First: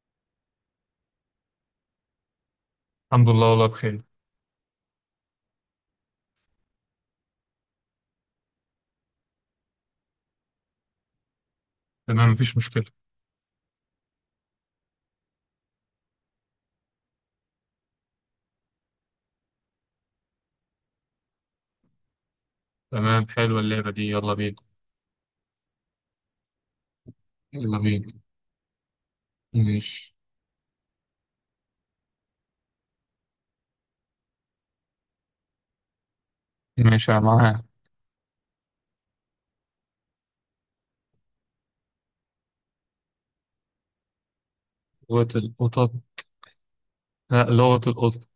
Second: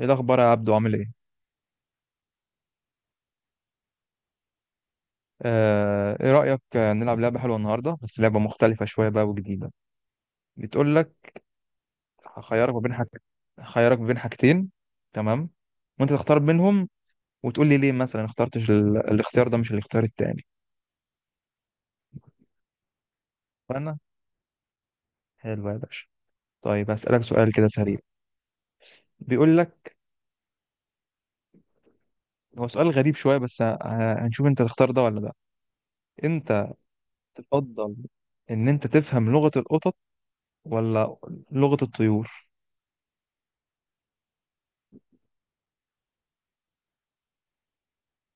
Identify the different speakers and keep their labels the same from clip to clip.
Speaker 1: ايه الاخبار يا عبدو، عامل ايه؟
Speaker 2: الحمد لله والله بخير.
Speaker 1: ايه رايك نلعب لعبه حلوه النهارده، بس لعبه مختلفه شويه بقى وجديده. بتقول لك،
Speaker 2: تمام، مفيش
Speaker 1: هخيرك ما
Speaker 2: مشكلة.
Speaker 1: بين حاج هخيرك ما بين حاجتين، تمام؟ وانت تختار بينهم وتقول لي ليه مثلا اخترتش الاختيار ده مش الاختيار التاني.
Speaker 2: تمام، حلوة اللعبة
Speaker 1: فانا
Speaker 2: دي، يلا بينا.
Speaker 1: حلو يا باشا. طيب، هسالك سؤال كده
Speaker 2: يلا
Speaker 1: سريع.
Speaker 2: بينا.
Speaker 1: بيقول لك،
Speaker 2: ماشي.
Speaker 1: هو سؤال غريب شويه بس هنشوف انت تختار ده ولا ده. انت
Speaker 2: ماشي، أنا معاها.
Speaker 1: تفضل ان انت تفهم لغه القطط ولا لغه الطيور؟
Speaker 2: لغة القطط. لا، لغة القطط.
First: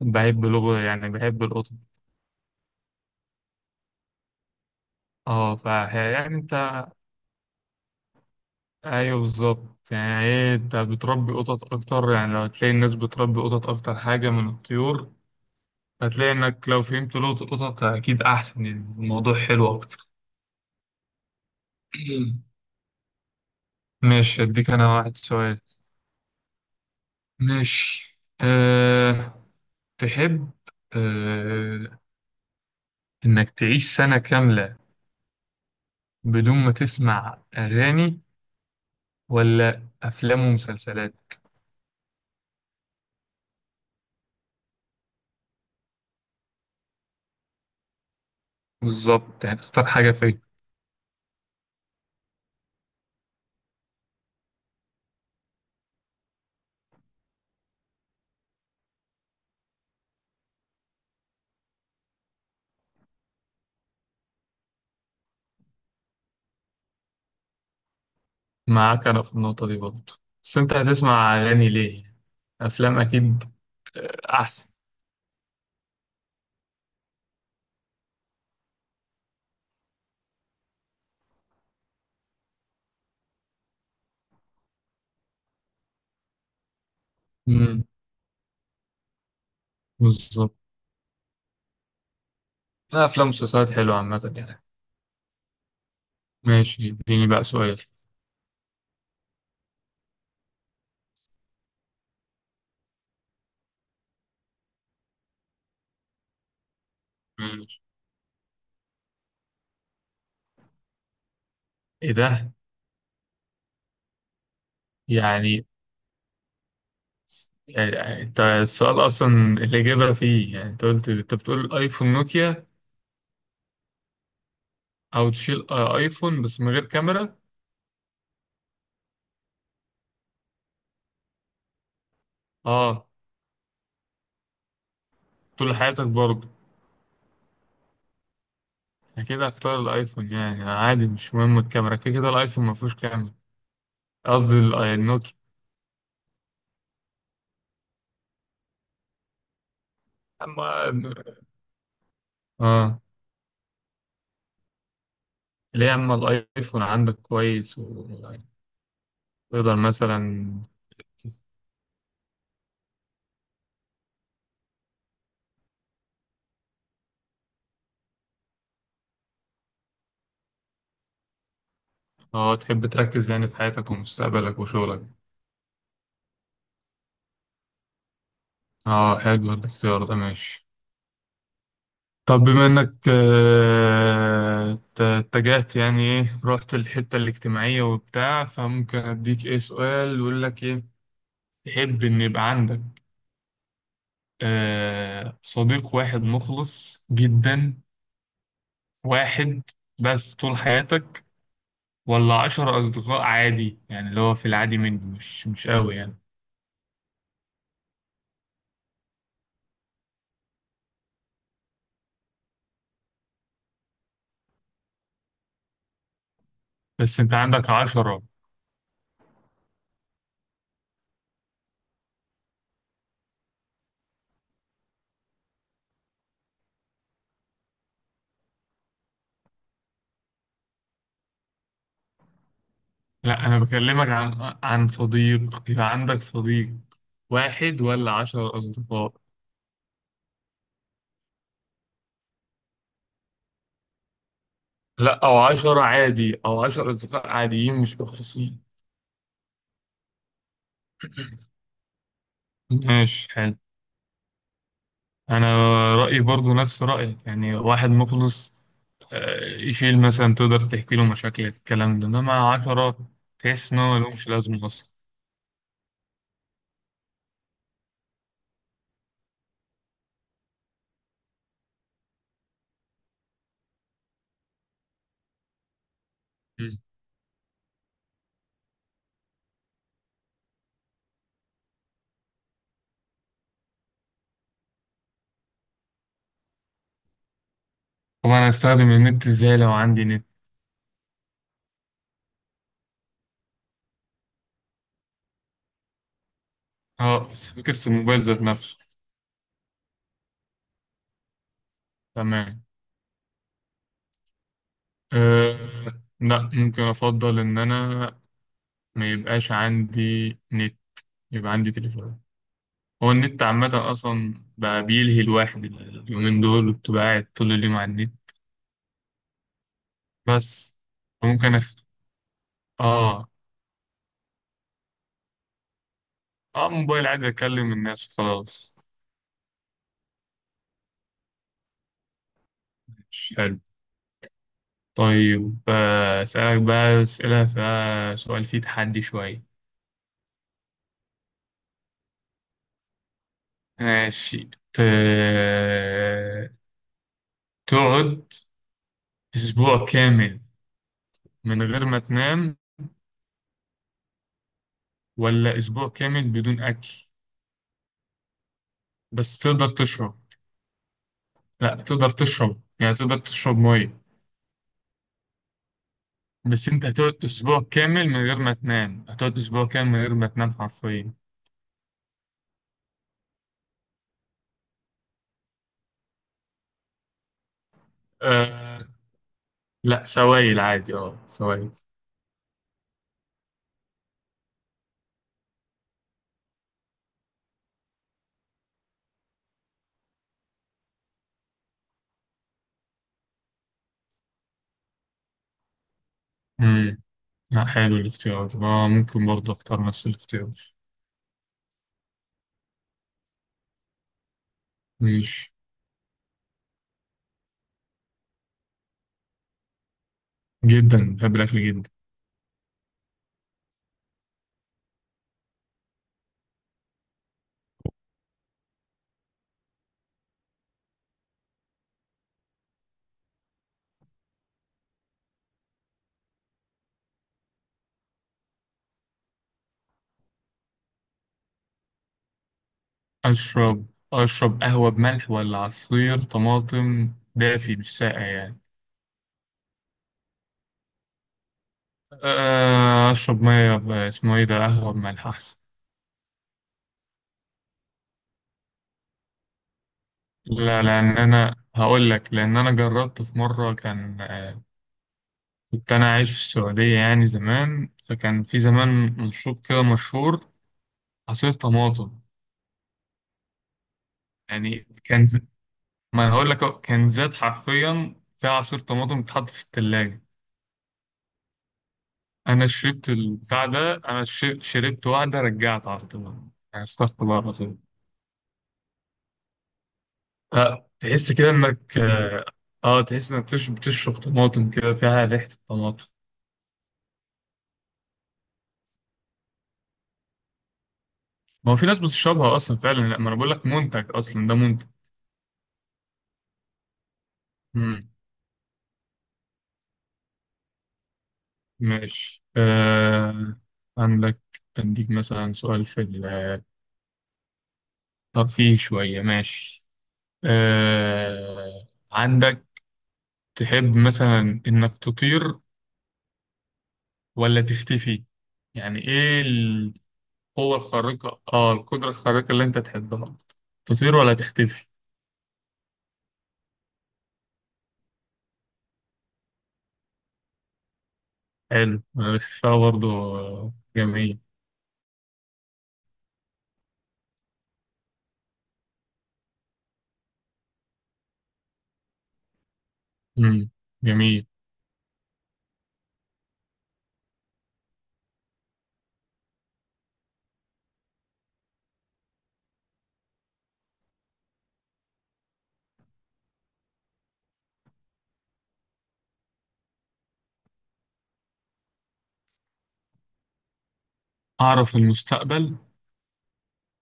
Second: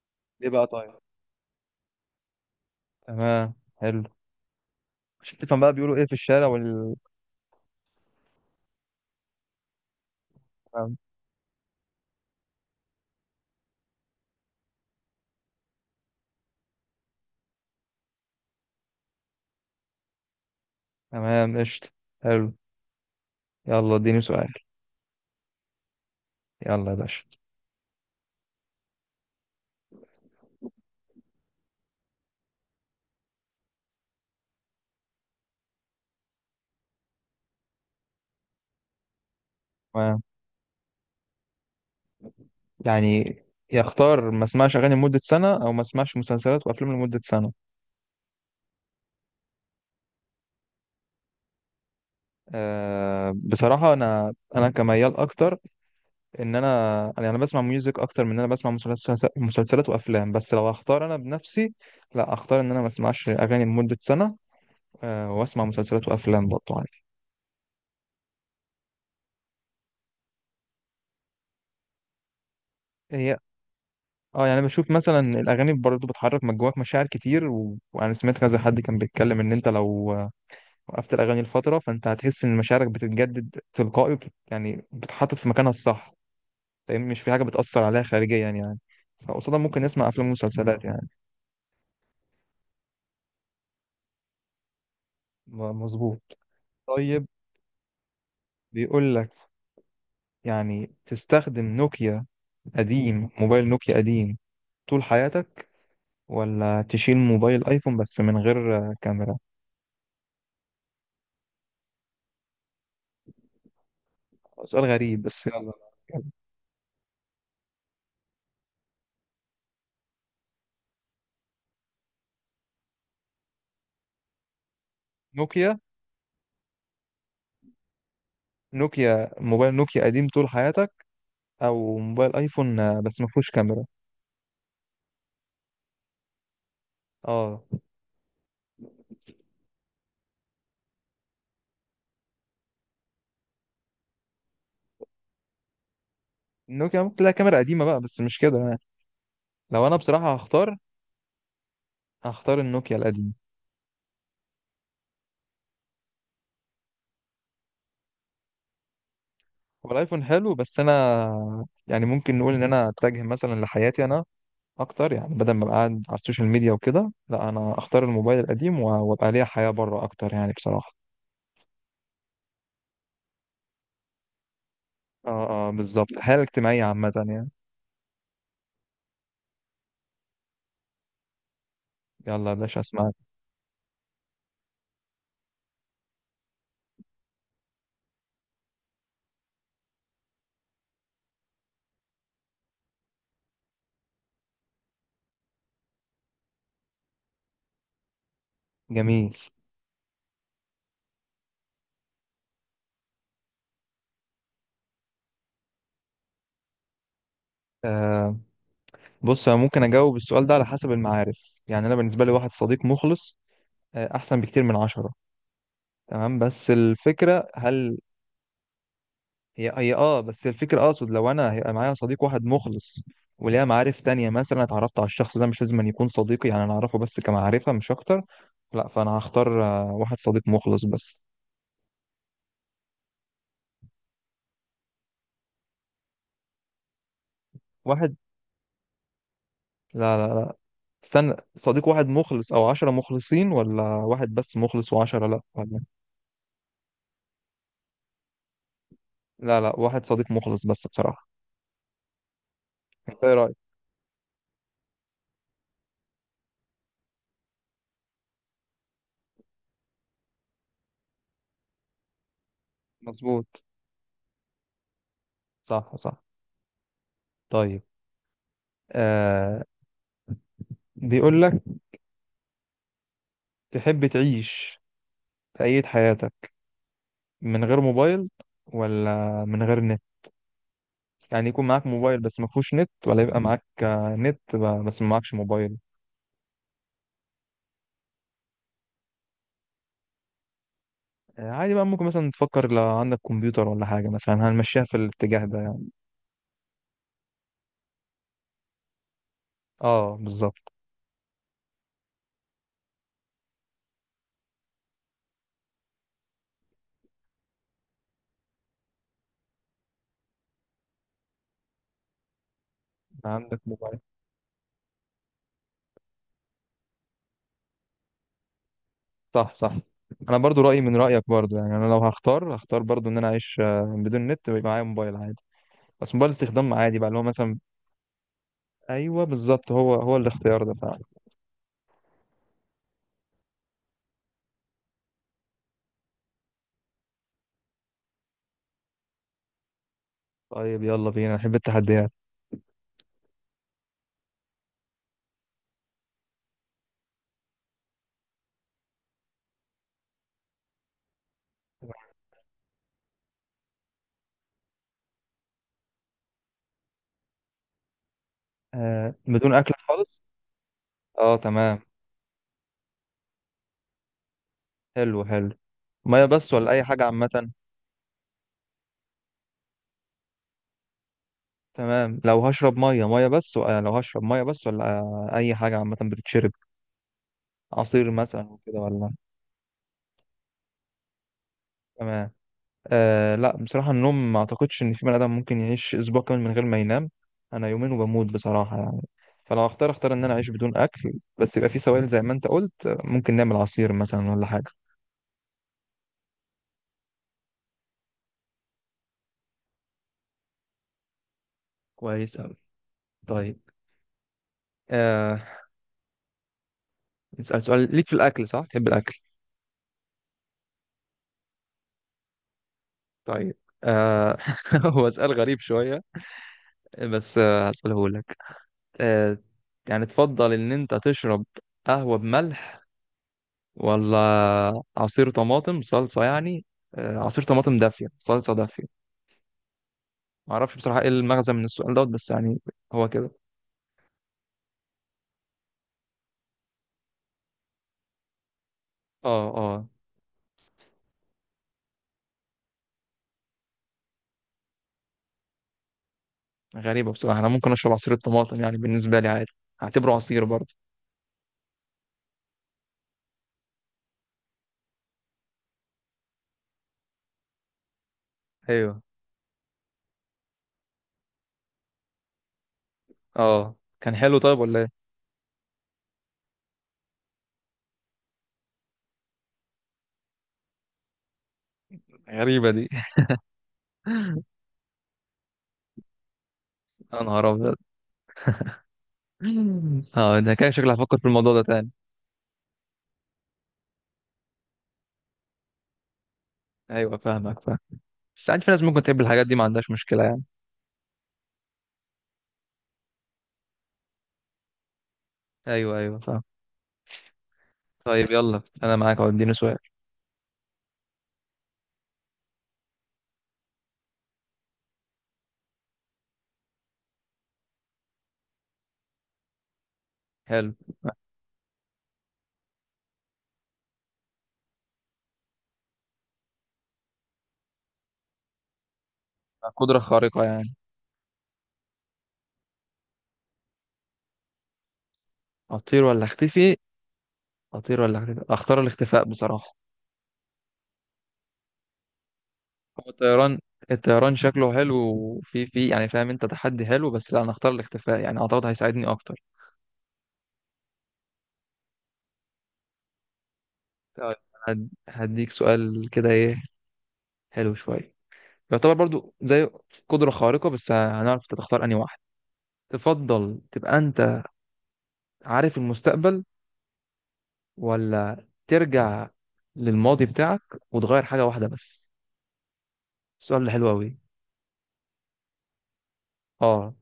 Speaker 2: بحب
Speaker 1: ليه بقى؟
Speaker 2: لغة
Speaker 1: طيب،
Speaker 2: يعني بحب القطط.
Speaker 1: تمام، حلو. مش
Speaker 2: اه
Speaker 1: تفهم
Speaker 2: ف
Speaker 1: بقى بيقولوا ايه في
Speaker 2: يعني
Speaker 1: الشارع
Speaker 2: انت، ايوه بالظبط، يعني ايه، انت
Speaker 1: تمام،
Speaker 2: بتربي قطط اكتر، يعني لو هتلاقي الناس بتربي قطط اكتر حاجة من الطيور، هتلاقي انك لو فهمت لغة القطط اكيد احسن، يعني الموضوع حلو اكتر.
Speaker 1: تمام، قشطة، حلو. يلا اديني
Speaker 2: ماشي،
Speaker 1: سؤال.
Speaker 2: اديك انا واحد سؤال.
Speaker 1: يلا يا باشا.
Speaker 2: ماشي تحب، آه، إنك تعيش سنة كاملة بدون ما تسمع أغاني ولا
Speaker 1: تمام،
Speaker 2: أفلام ومسلسلات؟
Speaker 1: يعني يختار ما اسمعش اغاني لمدة سنة او ما اسمعش مسلسلات وافلام لمدة سنة؟
Speaker 2: بالظبط، يعني تختار حاجة فين.
Speaker 1: بصراحة انا كميال اكتر، ان انا يعني انا بسمع ميوزك اكتر من ان انا بسمع مسلسلات وافلام، بس لو اختار انا بنفسي لا اختار ان انا ما اسمعش اغاني لمدة سنة. واسمع مسلسلات وافلام برضه عادي.
Speaker 2: معاك أنا في النقطة دي برضه، بس أنت هتسمع أغاني ليه؟ أفلام
Speaker 1: هي
Speaker 2: أكيد،
Speaker 1: اه يعني
Speaker 2: أحسن.
Speaker 1: بشوف مثلا الاغاني برضه بتحرك من جواك مشاعر كتير، وانا سمعت كذا حد كان بيتكلم ان انت لو وقفت الاغاني لفتره، فانت هتحس ان مشاعرك بتتجدد تلقائي يعني بتحطت في مكانها الصح، فاهم؟ مش في حاجه بتاثر
Speaker 2: مم.
Speaker 1: عليها خارجيا يعني. فقصادها ممكن نسمع افلام
Speaker 2: بالظبط.
Speaker 1: ومسلسلات يعني.
Speaker 2: لا، أفلام ومسلسلات حلوة عامة يعني.
Speaker 1: مظبوط.
Speaker 2: ماشي، اديني
Speaker 1: طيب،
Speaker 2: بقى سؤال.
Speaker 1: بيقول لك، يعني تستخدم نوكيا قديم موبايل نوكيا قديم طول حياتك، ولا تشيل موبايل
Speaker 2: ماشي.
Speaker 1: ايفون بس من غير كاميرا؟
Speaker 2: إيه ده؟
Speaker 1: سؤال غريب بس
Speaker 2: يعني
Speaker 1: يلا.
Speaker 2: أنت السؤال أصلا الإجابة فيه، يعني أنت قلت، أنت بتقول أيفون نوكيا او تشيل
Speaker 1: نوكيا،
Speaker 2: ايفون بس من غير كاميرا.
Speaker 1: موبايل نوكيا قديم طول حياتك، او موبايل ايفون
Speaker 2: اه،
Speaker 1: بس ما فيهوش كاميرا؟
Speaker 2: طول حياتك برضه؟
Speaker 1: اه،
Speaker 2: اكيد هختار الايفون يعني عادي، مش مهم الكاميرا، كده كده الايفون ما فيهوش كاميرا. قصدي النوكيا.
Speaker 1: النوكيا ممكن تلاقي كاميرا قديمه بقى، بس مش كده يعني. لو انا بصراحه هختار
Speaker 2: اما
Speaker 1: هختار النوكيا
Speaker 2: اه
Speaker 1: القديم.
Speaker 2: ليه، اما الايفون عندك كويس وتقدر
Speaker 1: هو
Speaker 2: مثلا؟
Speaker 1: الايفون حلو، بس انا يعني ممكن نقول ان انا اتجه مثلا لحياتي انا اكتر، يعني بدل ما ابقى قاعد على السوشيال ميديا وكده، لا انا اختار الموبايل القديم وابقى ليا حياه بره اكتر يعني بصراحه.
Speaker 2: اه، تحب تركز يعني في حياتك ومستقبلك وشغلك؟
Speaker 1: اه اه، بالظبط، الحياه الاجتماعيه عامه يعني.
Speaker 2: اه، حلو الاختيار ده، ماشي. طب
Speaker 1: يلا يا
Speaker 2: بما
Speaker 1: باشا،
Speaker 2: انك
Speaker 1: اسمعك.
Speaker 2: اتجهت يعني، ايه، رحت الحتة الاجتماعية وبتاع، فممكن اديك ايه سؤال يقول لك ايه. تحب إن يبقى عندك صديق واحد مخلص جدا،
Speaker 1: جميل.
Speaker 2: واحد بس طول حياتك، ولا 10 أصدقاء عادي يعني، اللي هو في العادي منه مش قوي يعني؟
Speaker 1: آه بص انا ممكن اجاوب السؤال ده على حسب المعارف. يعني انا بالنسبه لي واحد صديق مخلص احسن بكتير من 10. تمام، بس
Speaker 2: بس أنت
Speaker 1: الفكره
Speaker 2: عندك
Speaker 1: هل
Speaker 2: 10.
Speaker 1: هي هي اه بس الفكره اقصد لو انا هيبقى معايا صديق واحد مخلص وليها معارف تانية مثلا اتعرفت على الشخص ده، مش لازم أن يكون صديقي، يعني انا اعرفه بس كمعرفه مش اكتر. لا، فانا هختار واحد صديق مخلص بس،
Speaker 2: لا، أنا بكلمك عن صديق، يبقى عندك صديق واحد ولا
Speaker 1: واحد.
Speaker 2: 10 أصدقاء.
Speaker 1: لا لا لا، استنى، صديق واحد مخلص او 10 مخلصين، ولا واحد بس مخلص
Speaker 2: لا،
Speaker 1: و10؟
Speaker 2: أو
Speaker 1: لا، ولا.
Speaker 2: 10 عادي، أو 10 أصدقاء عاديين مش مخلصين.
Speaker 1: لا لا، واحد صديق مخلص بس بصراحه. انت
Speaker 2: ماشي،
Speaker 1: ايه رايك؟
Speaker 2: حلو. أنا رأيي برضو نفس رأيك، يعني واحد مخلص، يشيل، مثلا تقدر تحكي له مشاكل الكلام ده، انما 10
Speaker 1: مظبوط.
Speaker 2: تحس ان هو ملهمش لازمة اصلا.
Speaker 1: صح صح. طيب، آه بيقول لك، تحب تعيش في أية حياتك
Speaker 2: مم.
Speaker 1: من غير موبايل، ولا من غير نت؟ يعني يكون معاك موبايل بس ما فيهوش نت، ولا يبقى معاك نت بس ما معكش موبايل.
Speaker 2: طب انا هستخدم النت ازاي لو عندي نت؟
Speaker 1: عادي بقى، ممكن مثلا تفكر لو عندك كمبيوتر ولا حاجة، مثلا هنمشيها في الاتجاه ده يعني.
Speaker 2: اه، بس فكرة الموبايل ذات نفسه.
Speaker 1: اه بالظبط،
Speaker 2: تمام. أه لا، ممكن افضل ان انا ما يبقاش عندي نت، يبقى عندي تليفون. هو النت
Speaker 1: عندك
Speaker 2: عامة
Speaker 1: موبايل.
Speaker 2: اصلا بقى بيلهي الواحد اليومين دول، وبتبقى قاعد طول اليوم على النت.
Speaker 1: صح صح. انا برضو
Speaker 2: بس
Speaker 1: رأيي من رأيك،
Speaker 2: ممكن
Speaker 1: برضو
Speaker 2: أخ...
Speaker 1: يعني انا لو هختار برضو ان انا
Speaker 2: اه
Speaker 1: اعيش بدون نت ويبقى معايا موبايل عادي، بس موبايل
Speaker 2: اه
Speaker 1: استخدام عادي
Speaker 2: موبايل
Speaker 1: بقى، اللي هو
Speaker 2: عادي
Speaker 1: مثلا.
Speaker 2: اكلم الناس وخلاص.
Speaker 1: ايوه بالظبط، هو هو الاختيار ده.
Speaker 2: مش طيب، أسألك بقى أسئلة فيها سؤال فيه تحدي شوية.
Speaker 1: طيب، يلا بينا، أنا بحب التحديات.
Speaker 2: ماشي. ت... تقعد أسبوع كامل من غير ما تنام، ولا أسبوع كامل بدون أكل؟ بس
Speaker 1: بدون
Speaker 2: تقدر
Speaker 1: اكل
Speaker 2: تشرب.
Speaker 1: خالص. اه
Speaker 2: لا،
Speaker 1: تمام.
Speaker 2: تقدر تشرب يعني، تقدر تشرب مية.
Speaker 1: حلو حلو. ميه بس
Speaker 2: بس
Speaker 1: ولا اي
Speaker 2: أنت
Speaker 1: حاجه
Speaker 2: هتقعد
Speaker 1: عامه؟
Speaker 2: أسبوع كامل من غير ما تنام، هتقعد أسبوع كامل من غير ما تنام حرفيا.
Speaker 1: تمام، لو هشرب ميه، ميه بس ولا لو هشرب ميه بس ولا اي حاجه عامه بتتشرب، عصير مثلا وكده
Speaker 2: أه...
Speaker 1: ولا؟
Speaker 2: لا، سوائل عادي، سوائل.
Speaker 1: تمام. لا بصراحه، النوم ما اعتقدش ان في بني ادم ممكن يعيش اسبوع كامل من غير ما ينام. انا يومين وبموت بصراحه يعني. فلو اختار ان انا اعيش بدون اكل بس يبقى في سوائل زي ما انت قلت، ممكن نعمل عصير مثلا ولا حاجه.
Speaker 2: مم. لا، حلو الاختيار ده، ممكن برضه أختار نفس الاختيار.
Speaker 1: كويس أوي. طيب، آه
Speaker 2: ماشي.
Speaker 1: نسأل سؤال ليك في الأكل، صح؟ تحب الأكل.
Speaker 2: جدا، بحب الأكل جدا.
Speaker 1: طيب، آه هو سؤال غريب شوية، بس هسأله لك. آه يعني تفضل إن أنت تشرب قهوة بملح، ولا عصير طماطم صلصة يعني؟ عصير طماطم دافية، صلصة دافية. معرفش بصراحة إيه المغزى من السؤال دوت، بس يعني هو كده.
Speaker 2: أشرب، قهوة بملح ولا عصير طماطم دافي مش ساقع يعني؟
Speaker 1: آه آه
Speaker 2: أشرب اسمه إيه ده، قهوة بملح أحسن.
Speaker 1: غريبة بصراحة، أنا ممكن أشرب عصير الطماطم، يعني بالنسبة لي عادي، هعتبره عصير برضه.
Speaker 2: لا، لأن أنا هقول لك، لأن أنا جربت في مرة، كان كنت أنا عايش في السعودية يعني زمان، فكان في
Speaker 1: أيوه.
Speaker 2: زمان مشروب كده مشهور، عصير طماطم.
Speaker 1: آه كان حلو طيب ولا
Speaker 2: يعني
Speaker 1: إيه؟
Speaker 2: كان ما أنا هقول لك أهو، كان زاد حرفيا، في عصير طماطم بيتحط في التلاجة. انا
Speaker 1: غريبة دي.
Speaker 2: شربت البتاع ده، انا شربت واحده رجعت على طول يعني، استغفر
Speaker 1: أنا
Speaker 2: الله
Speaker 1: هرب.
Speaker 2: العظيم.
Speaker 1: اه ده كان
Speaker 2: لا،
Speaker 1: شكلي هفكر في
Speaker 2: تحس كده
Speaker 1: الموضوع ده تاني.
Speaker 2: انك تحس انك بتشرب طماطم كده فيها ريحه الطماطم.
Speaker 1: ايوه فاهمك، فاهم. بس ساعات في ناس ممكن تحب الحاجات دي، ما عندهاش مشكله يعني.
Speaker 2: ما هو في ناس بتشربها اصلا فعلا، لا، ما انا بقول لك منتج، اصلا ده منتج.
Speaker 1: ايوه ايوه، فاهم.
Speaker 2: مم.
Speaker 1: طيب، يلا انا معاك، اهو اديني سؤال.
Speaker 2: ماشي. آه عندك اديك مثلا سؤال في الترفيه شويه. ماشي.
Speaker 1: حلو.
Speaker 2: آه عندك تحب مثلا انك تطير ولا تختفي؟ يعني ايه؟
Speaker 1: قدره خارقه يعني؟
Speaker 2: القوة الخارقة اه القدرة الخارقة اللي انت تحبها أكتر. تطير ولا تختفي؟
Speaker 1: اطير ولا اختفي، اطير ولا اختفي؟ اختار الاختفاء بصراحه.
Speaker 2: حلو الاختفاء
Speaker 1: هو
Speaker 2: برضو،
Speaker 1: الطيران الطيران
Speaker 2: جميل.
Speaker 1: شكله حلو وفي في يعني فاهم، انت تحدي حلو، بس لا انا اختار الاختفاء. يعني اعتقد هيساعدني اكتر.
Speaker 2: مم.
Speaker 1: طيب،
Speaker 2: جميل.
Speaker 1: هديك سؤال كده، ايه، حلو شويه. يعتبر برضو زي قدره خارقه، بس هنعرف انت تختار انهي واحد. تفضل تبقى انت عارف المستقبل، ولا ترجع للماضي بتاعك وتغير حاجة واحدة بس. السؤال ده حلو أوي.
Speaker 2: أعرف المستقبل.
Speaker 1: اه،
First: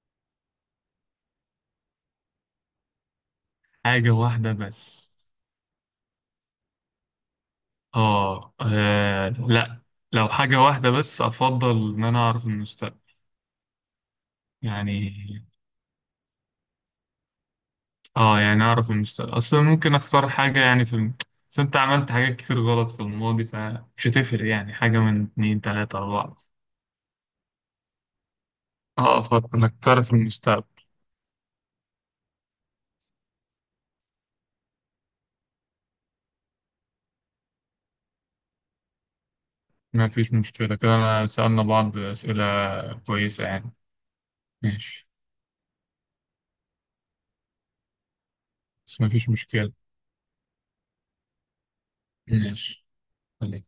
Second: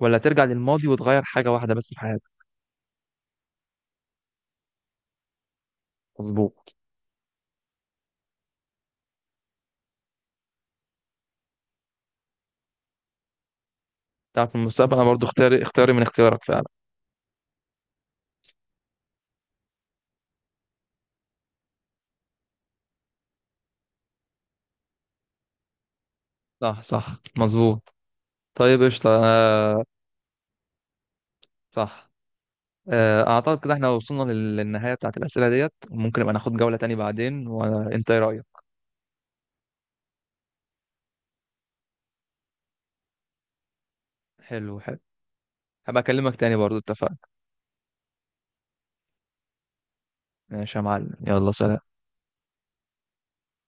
Speaker 1: ولا ترجع للماضي وتغير حاجة واحدة بس في حياتك.
Speaker 2: حاجة واحدة بس.
Speaker 1: مظبوط.
Speaker 2: لا، لو حاجة واحدة بس، أفضل إن أنا أعرف المستقبل.
Speaker 1: تعرف المستقبل. أنا
Speaker 2: يعني،
Speaker 1: برضو اختياري من اختيارك فعلا.
Speaker 2: يعني أعرف المستقبل أصلا ممكن أختار حاجة يعني، بس أنت عملت حاجات كتير غلط في الماضي، فمش هتفرق يعني، حاجة من اتنين تلاتة أربعة.
Speaker 1: صح صح، مظبوط. طيب، قشطة.
Speaker 2: أفضل إنك تعرف المستقبل.
Speaker 1: صح. أعتقد كده احنا وصلنا للنهاية بتاعت الأسئلة ديت، وممكن نبقى ناخد جولة تاني بعدين، وأنت إيه رأيك؟
Speaker 2: ما فيش مشكلة كده، أنا سألنا بعض أسئلة كويسة يعني.
Speaker 1: حلو حلو.
Speaker 2: ماشي.
Speaker 1: هبقى أكلمك تاني برضو، اتفقنا.
Speaker 2: بس ما فيش مشكلة.
Speaker 1: ماشي يا معلم، يلا سلام.
Speaker 2: ماشي، خليك.